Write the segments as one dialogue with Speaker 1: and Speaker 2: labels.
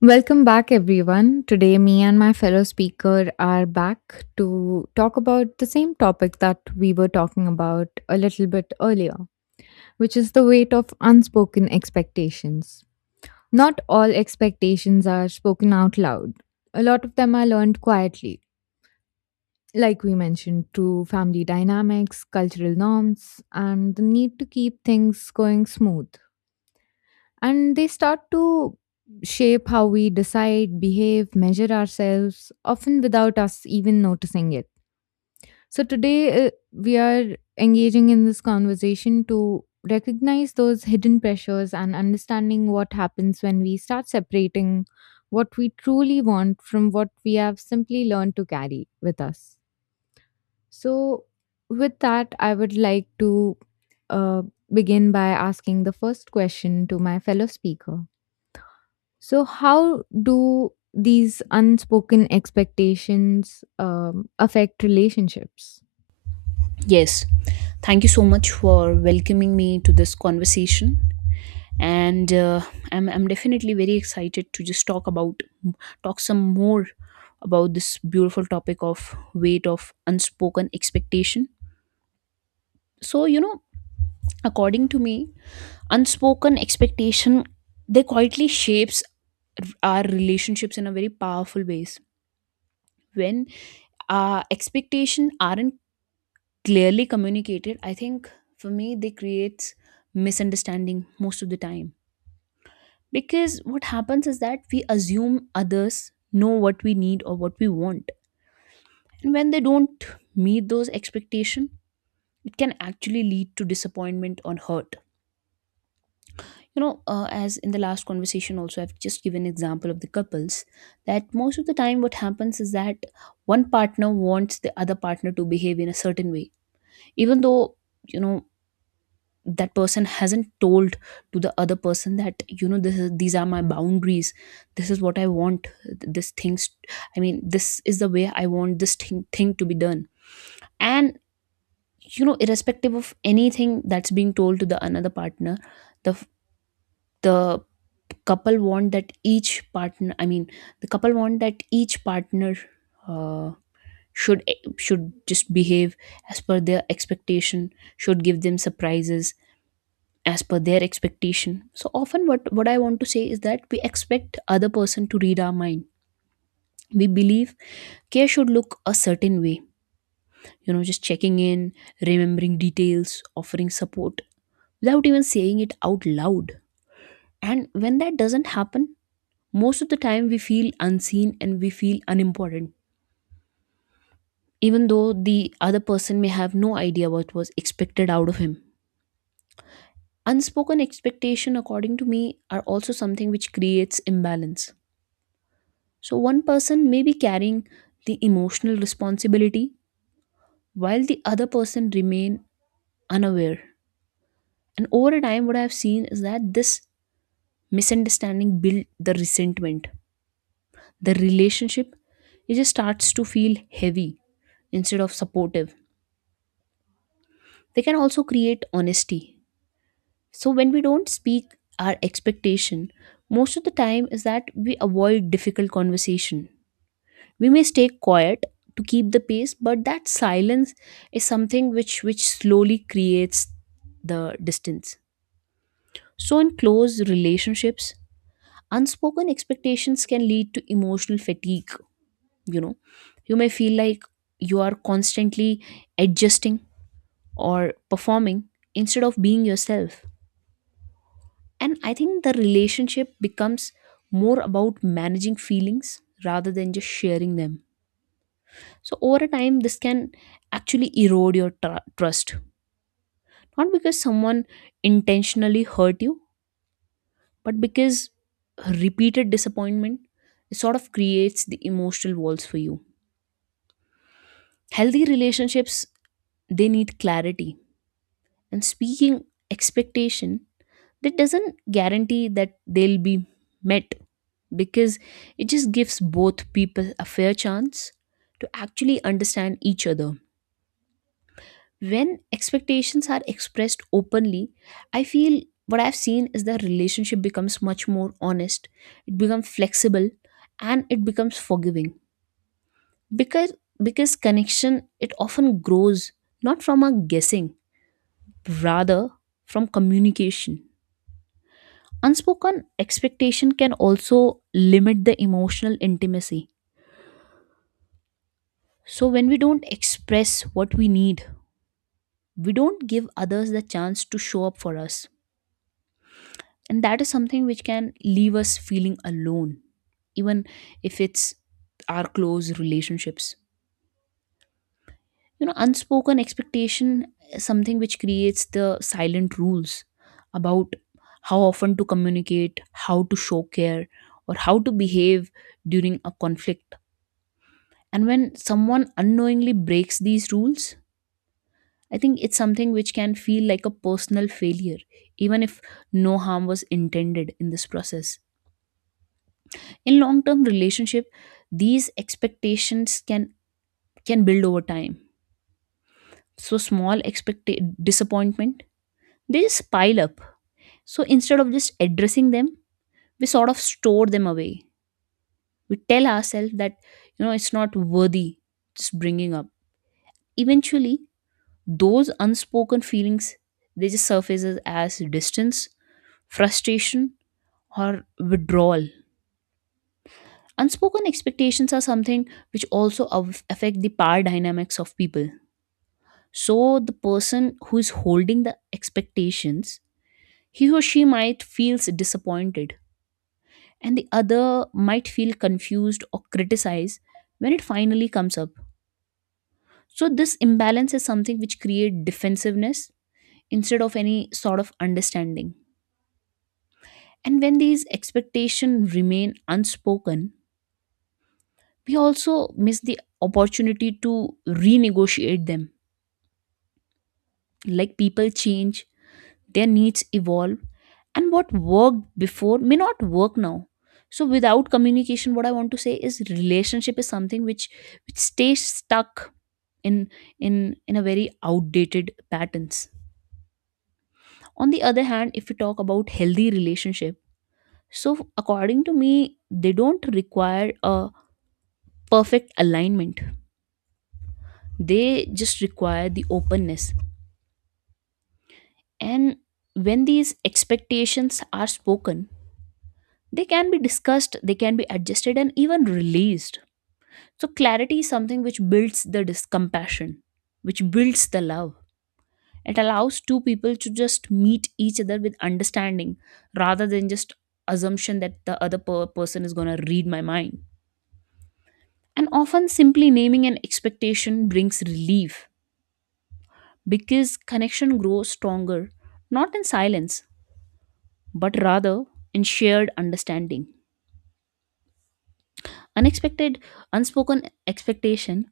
Speaker 1: Welcome back, everyone. Today, me and my fellow speaker are back to talk about the same topic that we were talking about a little bit earlier, which is the weight of unspoken expectations. Not all expectations are spoken out loud, a lot of them are learned quietly, like we mentioned, through family dynamics, cultural norms, and the need to keep things going smooth. And they start to shape how we decide, behave, measure ourselves, often without us even noticing it. So today, we are engaging in this conversation to recognize those hidden pressures and understanding what happens when we start separating what we truly want from what we have simply learned to carry with us. So, with that, I would like to uh, begin by asking the first question to my fellow speaker. So, how do these unspoken expectations affect relationships?
Speaker 2: Yes, thank you so much for welcoming me to this conversation. And I'm definitely very excited to just talk some more about this beautiful topic of weight of unspoken expectation. So, you know, according to me, unspoken expectation, they quietly shapes our relationships in a very powerful ways. When our expectation aren't clearly communicated, I think for me they creates misunderstanding most of the time. Because what happens is that we assume others know what we need or what we want. And when they don't meet those expectations, it can actually lead to disappointment or hurt. You know, as in the last conversation also, I've just given example of the couples that most of the time what happens is that one partner wants the other partner to behave in a certain way, even though you know that person hasn't told to the other person that you know this is these are my boundaries, this is what I want, this things I mean this is the way I want this thing to be done. And you know, irrespective of anything that's being told to the another partner, the the couple want that each partner, I mean the couple want that each partner uh, should should just behave as per their expectation, should give them surprises as per their expectation. So often what I want to say is that we expect other person to read our mind. We believe care should look a certain way, you know, just checking in, remembering details, offering support without even saying it out loud. And when that doesn't happen, most of the time we feel unseen and we feel unimportant, even though the other person may have no idea what was expected out of him. Unspoken expectation, according to me, are also something which creates imbalance. So one person may be carrying the emotional responsibility while the other person remain unaware. And over a time, what I have seen is that this misunderstanding build the resentment. The relationship, it just starts to feel heavy instead of supportive. They can also create honesty. So when we don't speak our expectation, most of the time is that we avoid difficult conversation. We may stay quiet to keep the pace, but that silence is something which slowly creates the distance. So in close relationships, unspoken expectations can lead to emotional fatigue, you know. You may feel like you are constantly adjusting or performing instead of being yourself. And I think the relationship becomes more about managing feelings rather than just sharing them. So over a time, this can actually erode your trust. Not because someone intentionally hurt you, but because repeated disappointment sort of creates the emotional walls for you. Healthy relationships, they need clarity. And speaking expectation, that doesn't guarantee that they'll be met, because it just gives both people a fair chance to actually understand each other. When expectations are expressed openly, I feel what I've seen is that relationship becomes much more honest, it becomes flexible, and it becomes forgiving. Because connection, it often grows not from a guessing, rather from communication. Unspoken expectation can also limit the emotional intimacy. So when we don't express what we need, we don't give others the chance to show up for us, and that is something which can leave us feeling alone, even if it's our close relationships. You know, unspoken expectation is something which creates the silent rules about how often to communicate, how to show care, or how to behave during a conflict. And when someone unknowingly breaks these rules, I think it's something which can feel like a personal failure, even if no harm was intended in this process. In long term relationship, these expectations can build over time. So small expect disappointment, they just pile up. So instead of just addressing them, we sort of store them away. We tell ourselves that, you know, it's not worthy just bringing up. Eventually those unspoken feelings, they just surfaces as distance, frustration, or withdrawal. Unspoken expectations are something which also affect the power dynamics of people. So the person who is holding the expectations, he or she might feels disappointed, and the other might feel confused or criticized when it finally comes up. So this imbalance is something which create defensiveness instead of any sort of understanding. And when these expectations remain unspoken, we also miss the opportunity to renegotiate them. Like, people change, their needs evolve, and what worked before may not work now. So without communication, what I want to say is relationship is something which which stays stuck in in in a very outdated patterns. On the other hand, if we talk about healthy relationship, so according to me, they don't require a perfect alignment, they just require the openness. And when these expectations are spoken, they can be discussed, they can be adjusted, and even released. So, clarity is something which builds the compassion, which builds the love. It allows two people to just meet each other with understanding rather than just assumption that the other person is going to read my mind. And often, simply naming an expectation brings relief because connection grows stronger not in silence, but rather in shared understanding. Unexpected, unspoken expectation,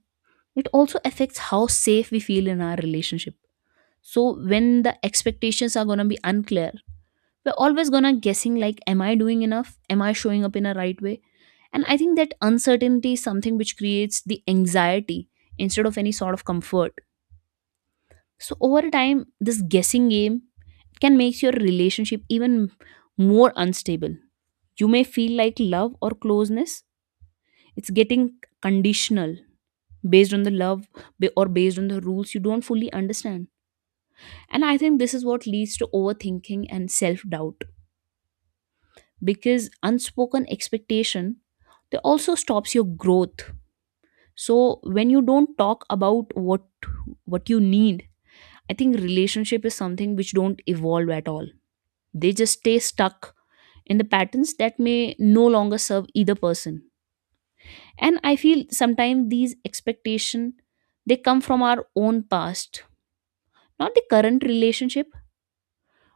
Speaker 2: it also affects how safe we feel in our relationship. So when the expectations are going to be unclear, we're always going to guessing, like am I doing enough, am I showing up in a right way. And I think that uncertainty is something which creates the anxiety instead of any sort of comfort. So over time, this guessing game can make your relationship even more unstable. You may feel like love or closeness, it's getting conditional based on the love, or based on the rules you don't fully understand. And I think this is what leads to overthinking and self doubt, because unspoken expectation, they also stops your growth. So when you don't talk about what you need, I think relationship is something which don't evolve at all. They just stay stuck in the patterns that may no longer serve either person. And I feel sometimes these expectation, they come from our own past, not the current relationship,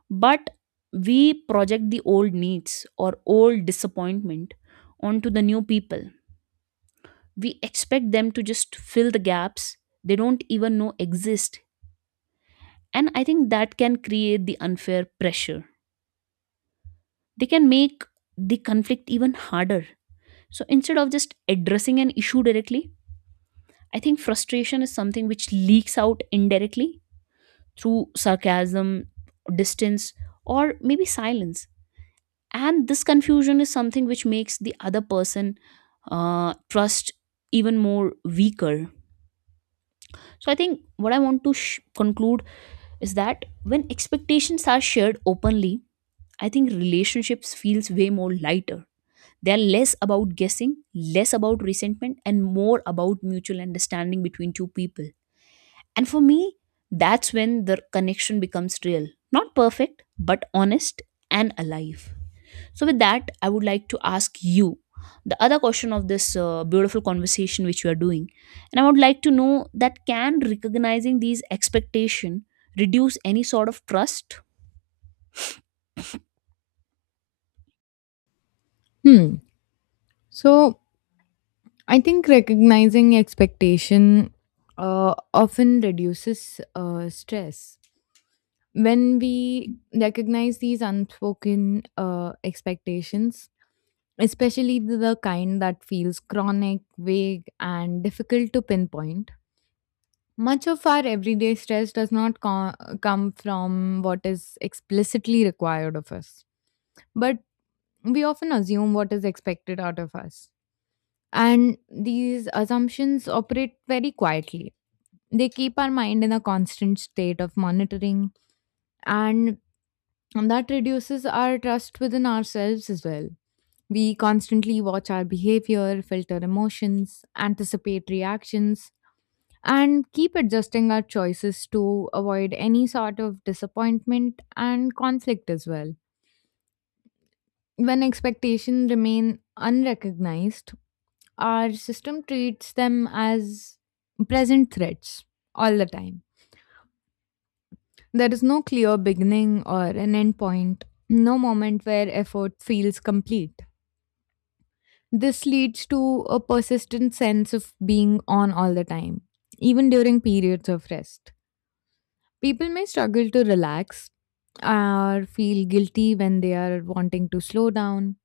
Speaker 2: but we project the old needs or old disappointment onto the new people. We expect them to just fill the gaps they don't even know exist. And I think that can create the unfair pressure. They can make the conflict even harder. So instead of just addressing an issue directly, I think frustration is something which leaks out indirectly through sarcasm, distance, or maybe silence. And this confusion is something which makes the other person, trust even more weaker. So I think what I want to conclude is that when expectations are shared openly, I think relationships feels way more lighter. They are less about guessing, less about resentment, and more about mutual understanding between two people. And for me, that's when the connection becomes real, not perfect, but honest and alive. So, with that, I would like to ask you the other question of this beautiful conversation which we are doing. And I would like to know that can recognizing these expectation reduce any sort of trust?
Speaker 1: Hmm. So I think recognizing expectation often reduces stress. When we recognize these unspoken expectations, especially the kind that feels chronic, vague, and difficult to pinpoint, much of our everyday stress does not co- come from what is explicitly required of us, but we often assume what is expected out of us. And these assumptions operate very quietly. They keep our mind in a constant state of monitoring, and that reduces our trust within ourselves as well. We constantly watch our behavior, filter emotions, anticipate reactions, and keep adjusting our choices to avoid any sort of disappointment and conflict as well. When expectations remain unrecognized, our system treats them as present threats all the time. There is no clear beginning or an end point, no moment where effort feels complete. This leads to a persistent sense of being on all the time, even during periods of rest. People may struggle to relax or feel guilty when they are wanting to slow down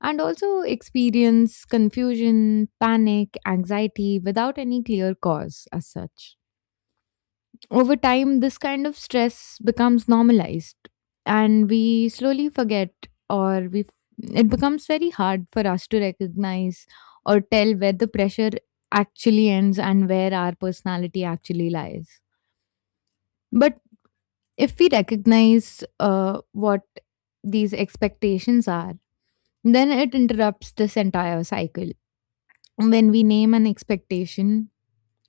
Speaker 1: and also experience confusion, panic, anxiety without any clear cause as such. Over time, this kind of stress becomes normalized and we slowly forget, or we it becomes very hard for us to recognize or tell where the pressure actually ends and where our personality actually lies. But if we recognize what these expectations are, then it interrupts this entire cycle. When we name an expectation,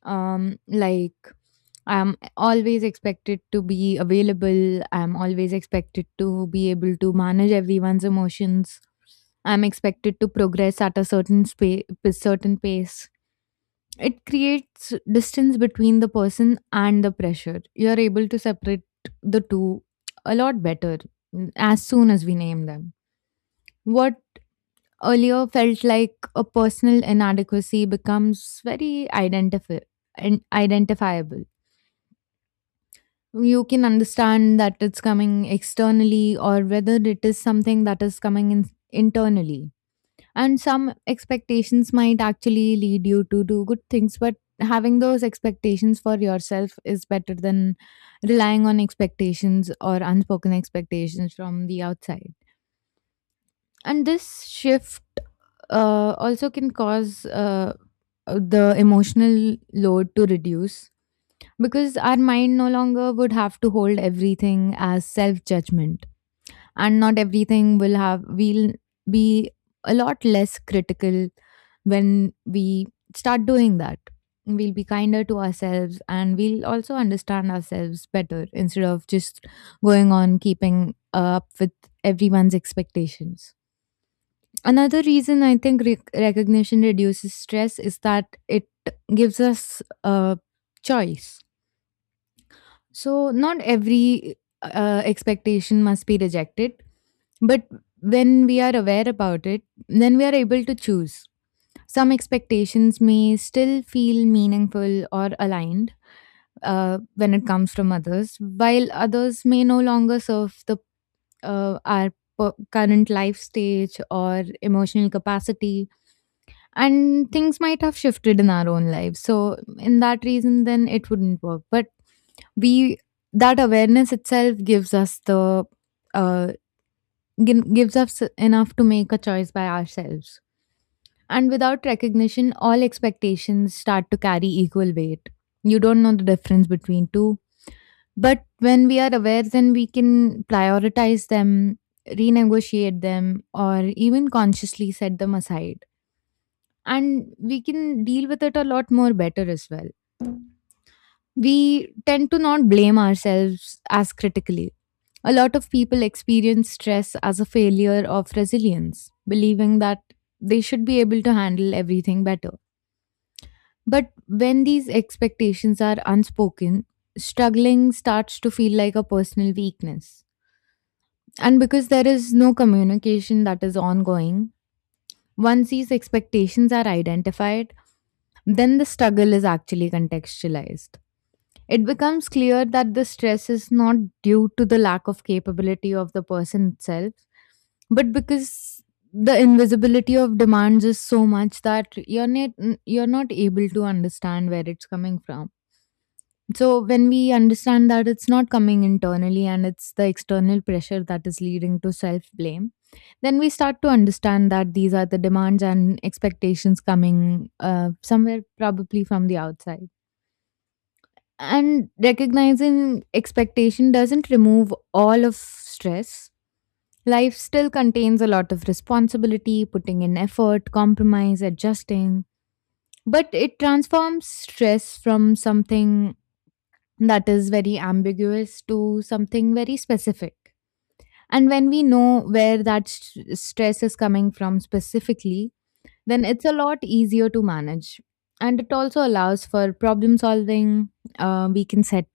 Speaker 1: like I'm always expected to be available, I'm always expected to be able to manage everyone's emotions, I'm expected to progress at a certain pace, it creates distance between the person and the pressure. You're able to separate the two a lot better as soon as we name them. What earlier felt like a personal inadequacy becomes and identifiable. You can understand that it's coming externally or whether it is something that is coming internally, and some expectations might actually lead you to do good things, but having those expectations for yourself is better than relying on expectations or unspoken expectations from the outside. And this shift also can cause the emotional load to reduce, because our mind no longer would have to hold everything as self judgment, and not everything will have we'll be a lot less critical when we start doing that. We'll be kinder to ourselves and we'll also understand ourselves better instead of just going on keeping up with everyone's expectations. Another reason I think recognition reduces stress is that it gives us a choice. So, not every expectation must be rejected, but when we are aware about it, then we are able to choose. Some expectations may still feel meaningful or aligned when it comes from others, while others may no longer serve uh, our current life stage or emotional capacity, and things might have shifted in our own lives so in that reason then it wouldn't work, but we that awareness itself gives us uh, gives us enough to make a choice by ourselves. And without recognition all expectations start to carry equal weight, you don't know the difference between two, but when we are aware then we can prioritize them, renegotiate them, or even consciously set them aside, and we can deal with it a lot more better as well. We tend to not blame ourselves as critically. A lot of people experience stress as a failure of resilience, believing that they should be able to handle everything better. But when these expectations are unspoken, struggling starts to feel like a personal weakness. And because there is no communication that is ongoing, once these expectations are identified, then the struggle is actually contextualized. It becomes clear that the stress is not due to the lack of capability of the person itself, but because the invisibility of demands is so much that you're not able to understand where it's coming from. So when we understand that it's not coming internally and it's the external pressure that is leading to self blame, then we start to understand that these are the demands and expectations coming somewhere probably from the outside. And recognizing expectation doesn't remove all of stress. Life still contains a lot of responsibility, putting in effort, compromise, adjusting. But it transforms stress from something that is very ambiguous to something very specific. And when we know where that stress is coming from specifically, then it's a lot easier to manage. And it also allows for problem solving. We can set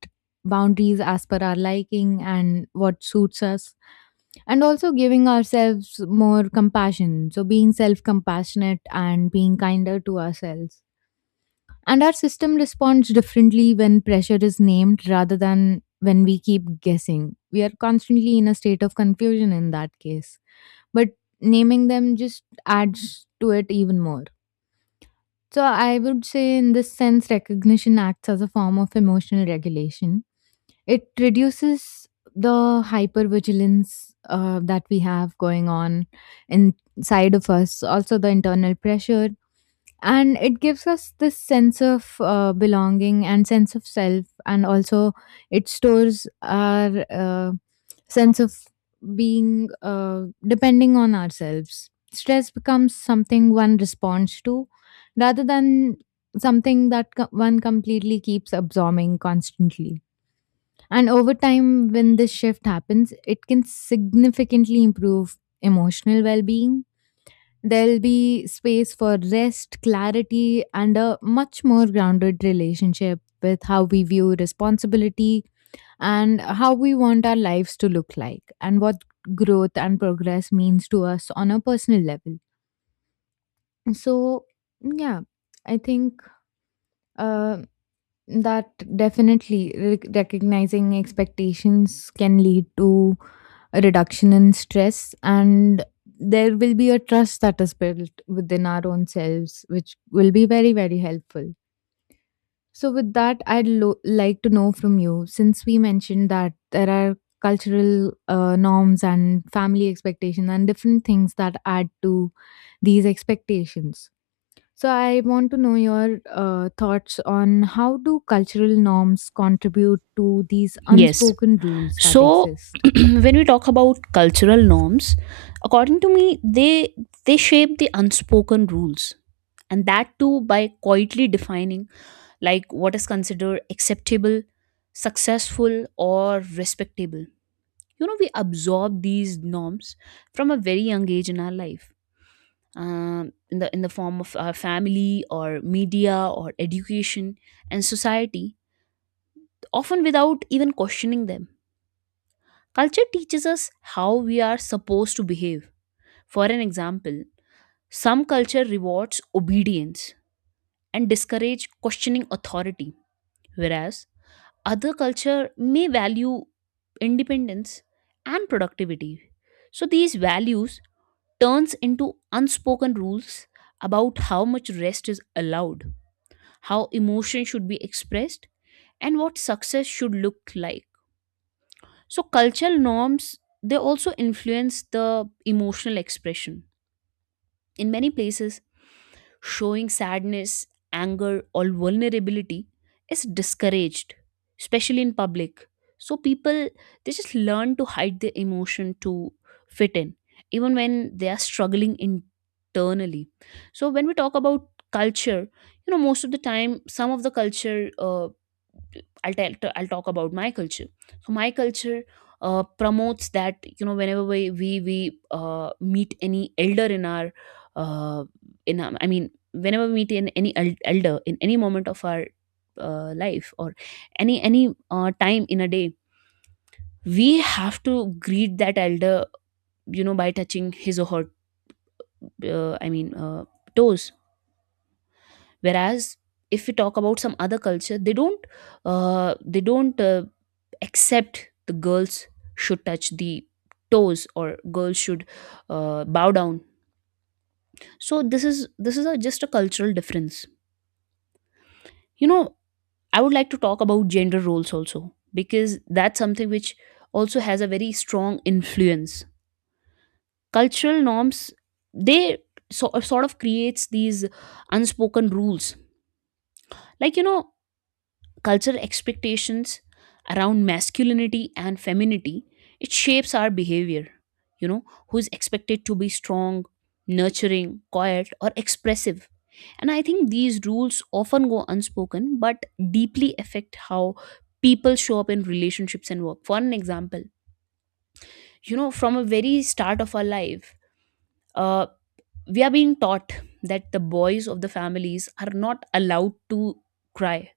Speaker 1: boundaries as per our liking and what suits us, and also giving ourselves more compassion. So, being self compassionate and being kinder to ourselves. And our system responds differently when pressure is named rather than when we keep guessing. We are constantly in a state of confusion in that case. But naming them just adds to it even more. So I would say, in this sense, recognition acts as a form of emotional regulation. It reduces the hypervigilance that we have going on inside of us, also the internal pressure, and it gives us this sense of belonging and sense of self, and also it stores our sense of being depending on ourselves. Stress becomes something one responds to rather than something that one completely keeps absorbing constantly, and over time when this shift happens it can significantly improve emotional well-being. There'll be space for rest, clarity, and a much more grounded relationship with how we view responsibility and how we want our lives to look like, and what growth and progress means to us on a personal level. So, yeah, I think. um that definitely recognizing expectations can lead to a reduction in stress, and there will be a trust that is built within our own selves, which will be very, very helpful. So, with that, like to know from you, since we mentioned that there are cultural norms and family expectations and different things that add to these expectations. So I want to know your thoughts on how do cultural norms contribute to these
Speaker 2: Yes.
Speaker 1: unspoken rules that
Speaker 2: So,
Speaker 1: exist?
Speaker 2: when we talk about cultural norms, according to me, they shape the unspoken rules, and that too by quietly defining like what is considered acceptable, successful, or respectable. You know, we absorb these norms from a very young age in our life, in the form of our family, or media, or education, and society, often without even questioning them. Culture teaches us how we are supposed to behave. For an example, some culture rewards obedience and discourage questioning authority, whereas other culture may value independence and productivity. So these values turns into unspoken rules about how much rest is allowed, how emotion should be expressed, and what success should look like. So, cultural norms, they also influence the emotional expression. In many places, showing sadness, anger, or vulnerability is discouraged, especially in public. So people, they just learn to hide their emotion to fit in, even when they are struggling internally. So when we talk about culture, you know, most of the time, some of the culture I'll talk about my culture. So my culture promotes that, you know, whenever we meet any elder in our uh, in our, I mean whenever we meet in elder in any moment of our life or any time in a day, we have to greet that elder, you know, by touching his or her uh, i mean uh, toes. Whereas if we talk about some other culture, they don't, uh, they don't uh, accept the girls should touch the toes, or girls should bow down. So this is a, just a cultural difference, you know. I would like to talk about gender roles also, because that's something which also has a very strong influence. Cultural norms, they sort of creates these unspoken rules. Like, you know, cultural expectations around masculinity and femininity, it shapes our behavior, you know, who is expected to be strong, nurturing, quiet or expressive. And I think these rules often go unspoken but deeply affect how people show up in relationships and work. For an example, you know, from a very start of our life, uh, we are being taught that the boys of the families are not allowed to cry,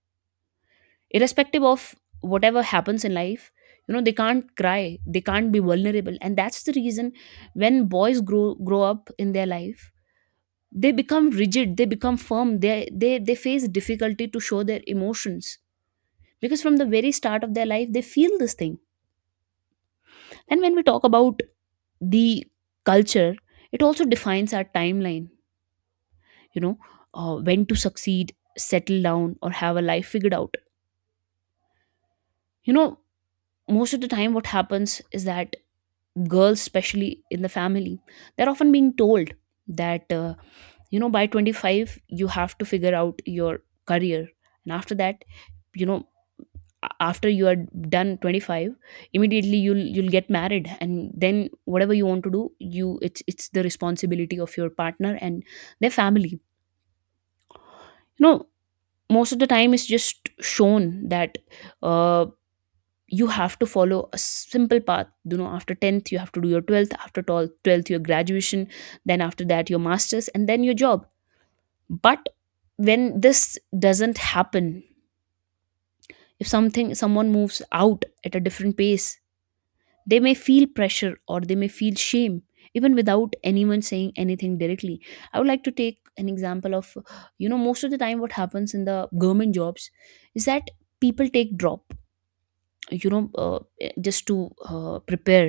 Speaker 2: irrespective of whatever happens in life. You know, they can't cry, they can't be vulnerable, and that's the reason when boys grow up in their life, they become rigid, they become firm, they face difficulty to show their emotions, because from the very start of their life they feel this thing. And when we talk about the culture, it also defines our timeline, you know, when to succeed, settle down, or have a life figured out. You know, most of the time what happens is that girls, especially in the family, they're often being told that, you know, by 25 you have to figure out your career. And after that, you know, after you are done 25, immediately you'll get married, and then whatever you want to do, you, it's the responsibility of your partner and their family, you know. Most of the time it's just shown that, uh, you have to follow a simple path, you know, after 10th you have to do your 12th, after 12th your graduation, then after that your masters and then your job. But when this doesn't happen, if something someone moves out at a different pace, they may feel pressure or they may feel shame, even without anyone saying anything directly. I would like to take an example of, you know, most of the time what happens in the government jobs is that people take drop, you know, just to prepare,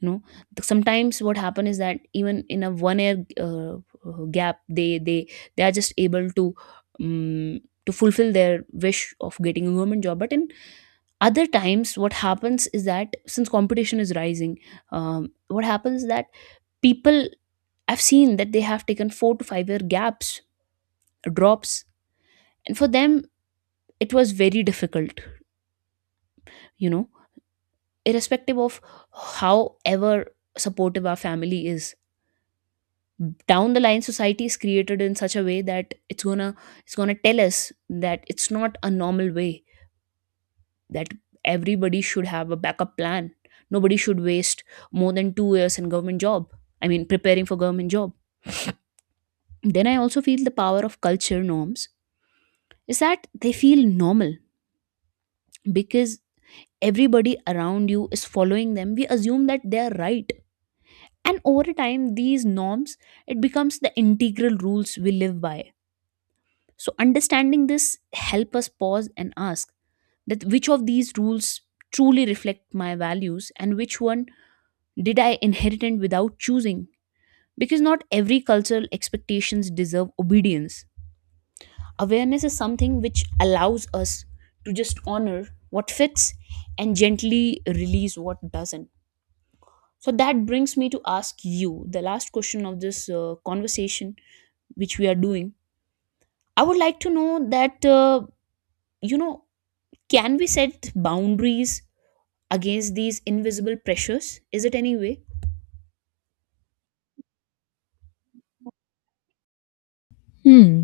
Speaker 2: you know. Sometimes what happen is that even in a 1 year gap, they are just able to, um, to fulfill their wish of getting a government job. But in other times what happens is that, since competition is rising, what happens is that people, I've seen that they have taken 4 to 5 year gaps, drops, and for them it was very difficult, you know. Irrespective of however supportive our family is, down the line society is created in such a way that it's gonna, it's gonna tell us that it's not a normal way, that everybody should have a backup plan, nobody should waste more than 2 years in government job, I mean preparing for government job. Then I also feel the power of culture norms is that they feel normal, because everybody around you is following them, we assume that they are right. And over time these norms, it becomes the integral rules we live by. So understanding this help us pause and ask that which of these rules truly reflect my values, and which one did I inherit and without choosing, because not every cultural expectations deserve obedience. Awareness is something which allows us to just honor what fits and gently release what doesn't. So that brings me to ask you the last question of this conversation which we are doing. I would like to know that, you know, can we set boundaries against these invisible pressures? Is it any way?
Speaker 1: Hmm.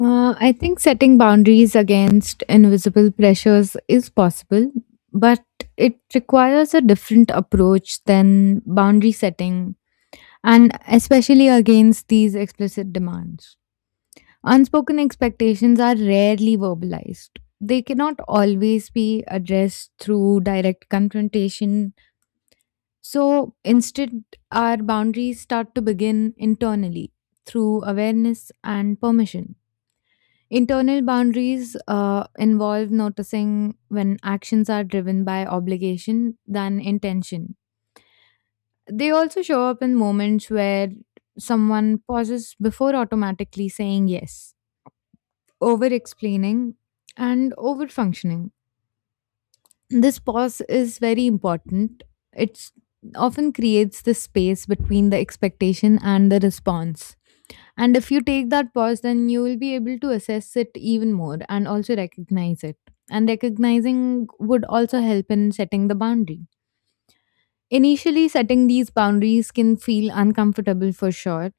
Speaker 1: I think setting boundaries against invisible pressures is possible, but it requires a different approach than boundary setting, and especially against these explicit demands. Unspoken expectations are rarely verbalized. They cannot always be addressed through direct confrontation. So instead, our boundaries start to begin internally through awareness and permission. Internal boundaries involve noticing when actions are driven by obligation than intention. They also show up in moments where someone pauses before automatically saying yes, over explaining, and over functioning. This pause is very important. It often creates the space between the expectation and the response. And if you take that pause, then you will be able to assess it even more and also recognize it. And recognizing would also help in setting the boundary. Initially, setting these boundaries can feel uncomfortable for sure,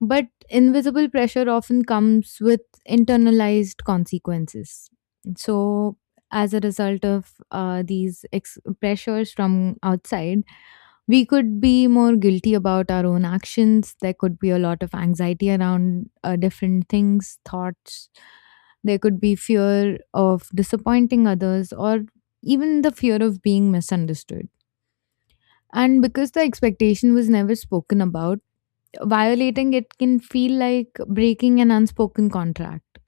Speaker 1: but invisible pressure often comes with internalized consequences. So, as a result of pressures from outside, we could be more guilty about our own actions. There could be a lot of anxiety around different things, thoughts. There could be fear of disappointing others or even the fear of being misunderstood. And because the expectation was never spoken about, violating it can feel like breaking an unspoken contract.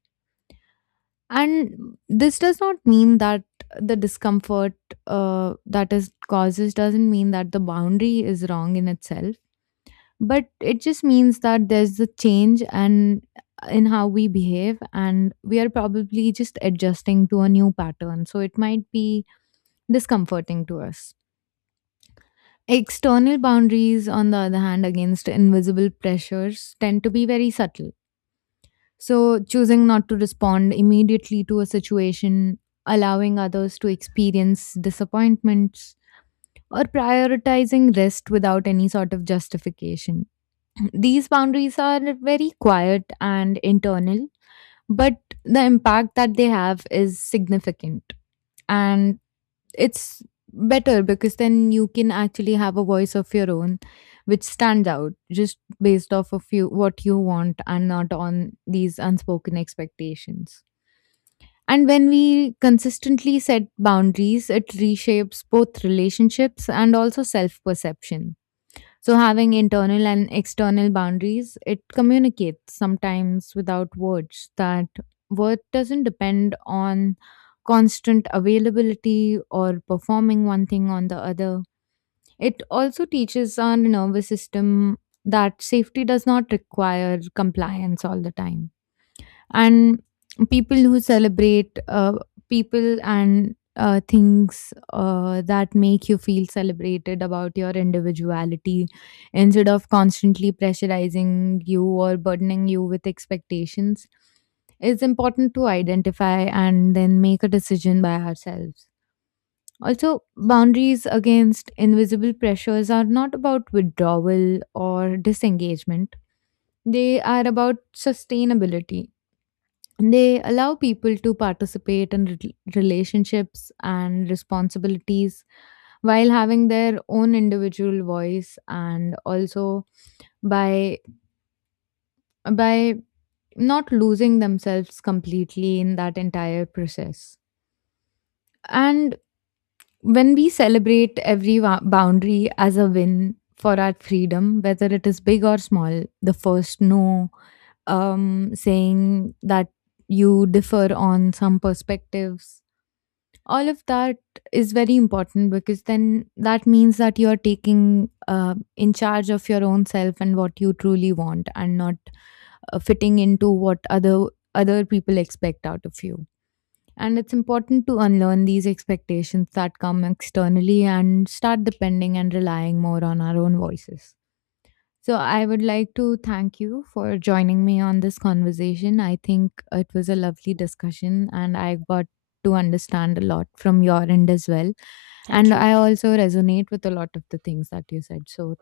Speaker 1: And this does not mean that the discomfort that is causes doesn't mean that the boundary is wrong in itself, but it just means that there's a change, and in how we behave, and we are probably just adjusting to a new pattern. So it might be discomforting to us. External boundaries, on the other hand, against invisible pressures tend to be very subtle. So, choosing not to respond immediately to a situation, allowing others to experience disappointments, or prioritizing rest without any sort of justification. These boundaries are very quiet and internal, but the impact that they have is significant. And it's better because then you can actually have a voice of your own which stands out just based off of you what you want and not on these unspoken expectations. And when we consistently set boundaries, it reshapes both relationships and also self perception. So, having internal and external boundaries, it communicates sometimes without words that worth doesn't depend on constant availability or performing one thing on the other. It also teaches our nervous system that safety does not require compliance all the time, and people who celebrate people and things that make you feel celebrated about your individuality instead of constantly pressurizing you or burdening you with expectations. It's important to identify and then make a decision by ourselves. Also boundaries against invisible pressures are not about withdrawal or disengagement, they are about sustainability. They allow people to participate in relationships and responsibilities while having their own individual voice, and also by by not losing themselves completely in that entire process. And when we celebrate every boundary as a win for our freedom, whether it is big or small, the first no, saying that you differ on some perspectives, all of that is very important, because then that means that you are taking in charge of your own self and what you truly want, and not fitting into what other people expect out of you. And it's important to unlearn these expectations that come externally and start depending and relying more on our own voices. So, I would like to thank you for joining me on this conversation. I think it was a lovely discussion, and I got to understand a lot from your end as well.
Speaker 2: Thank
Speaker 1: And
Speaker 2: you.
Speaker 1: I also resonate with a lot of the things that you said. So,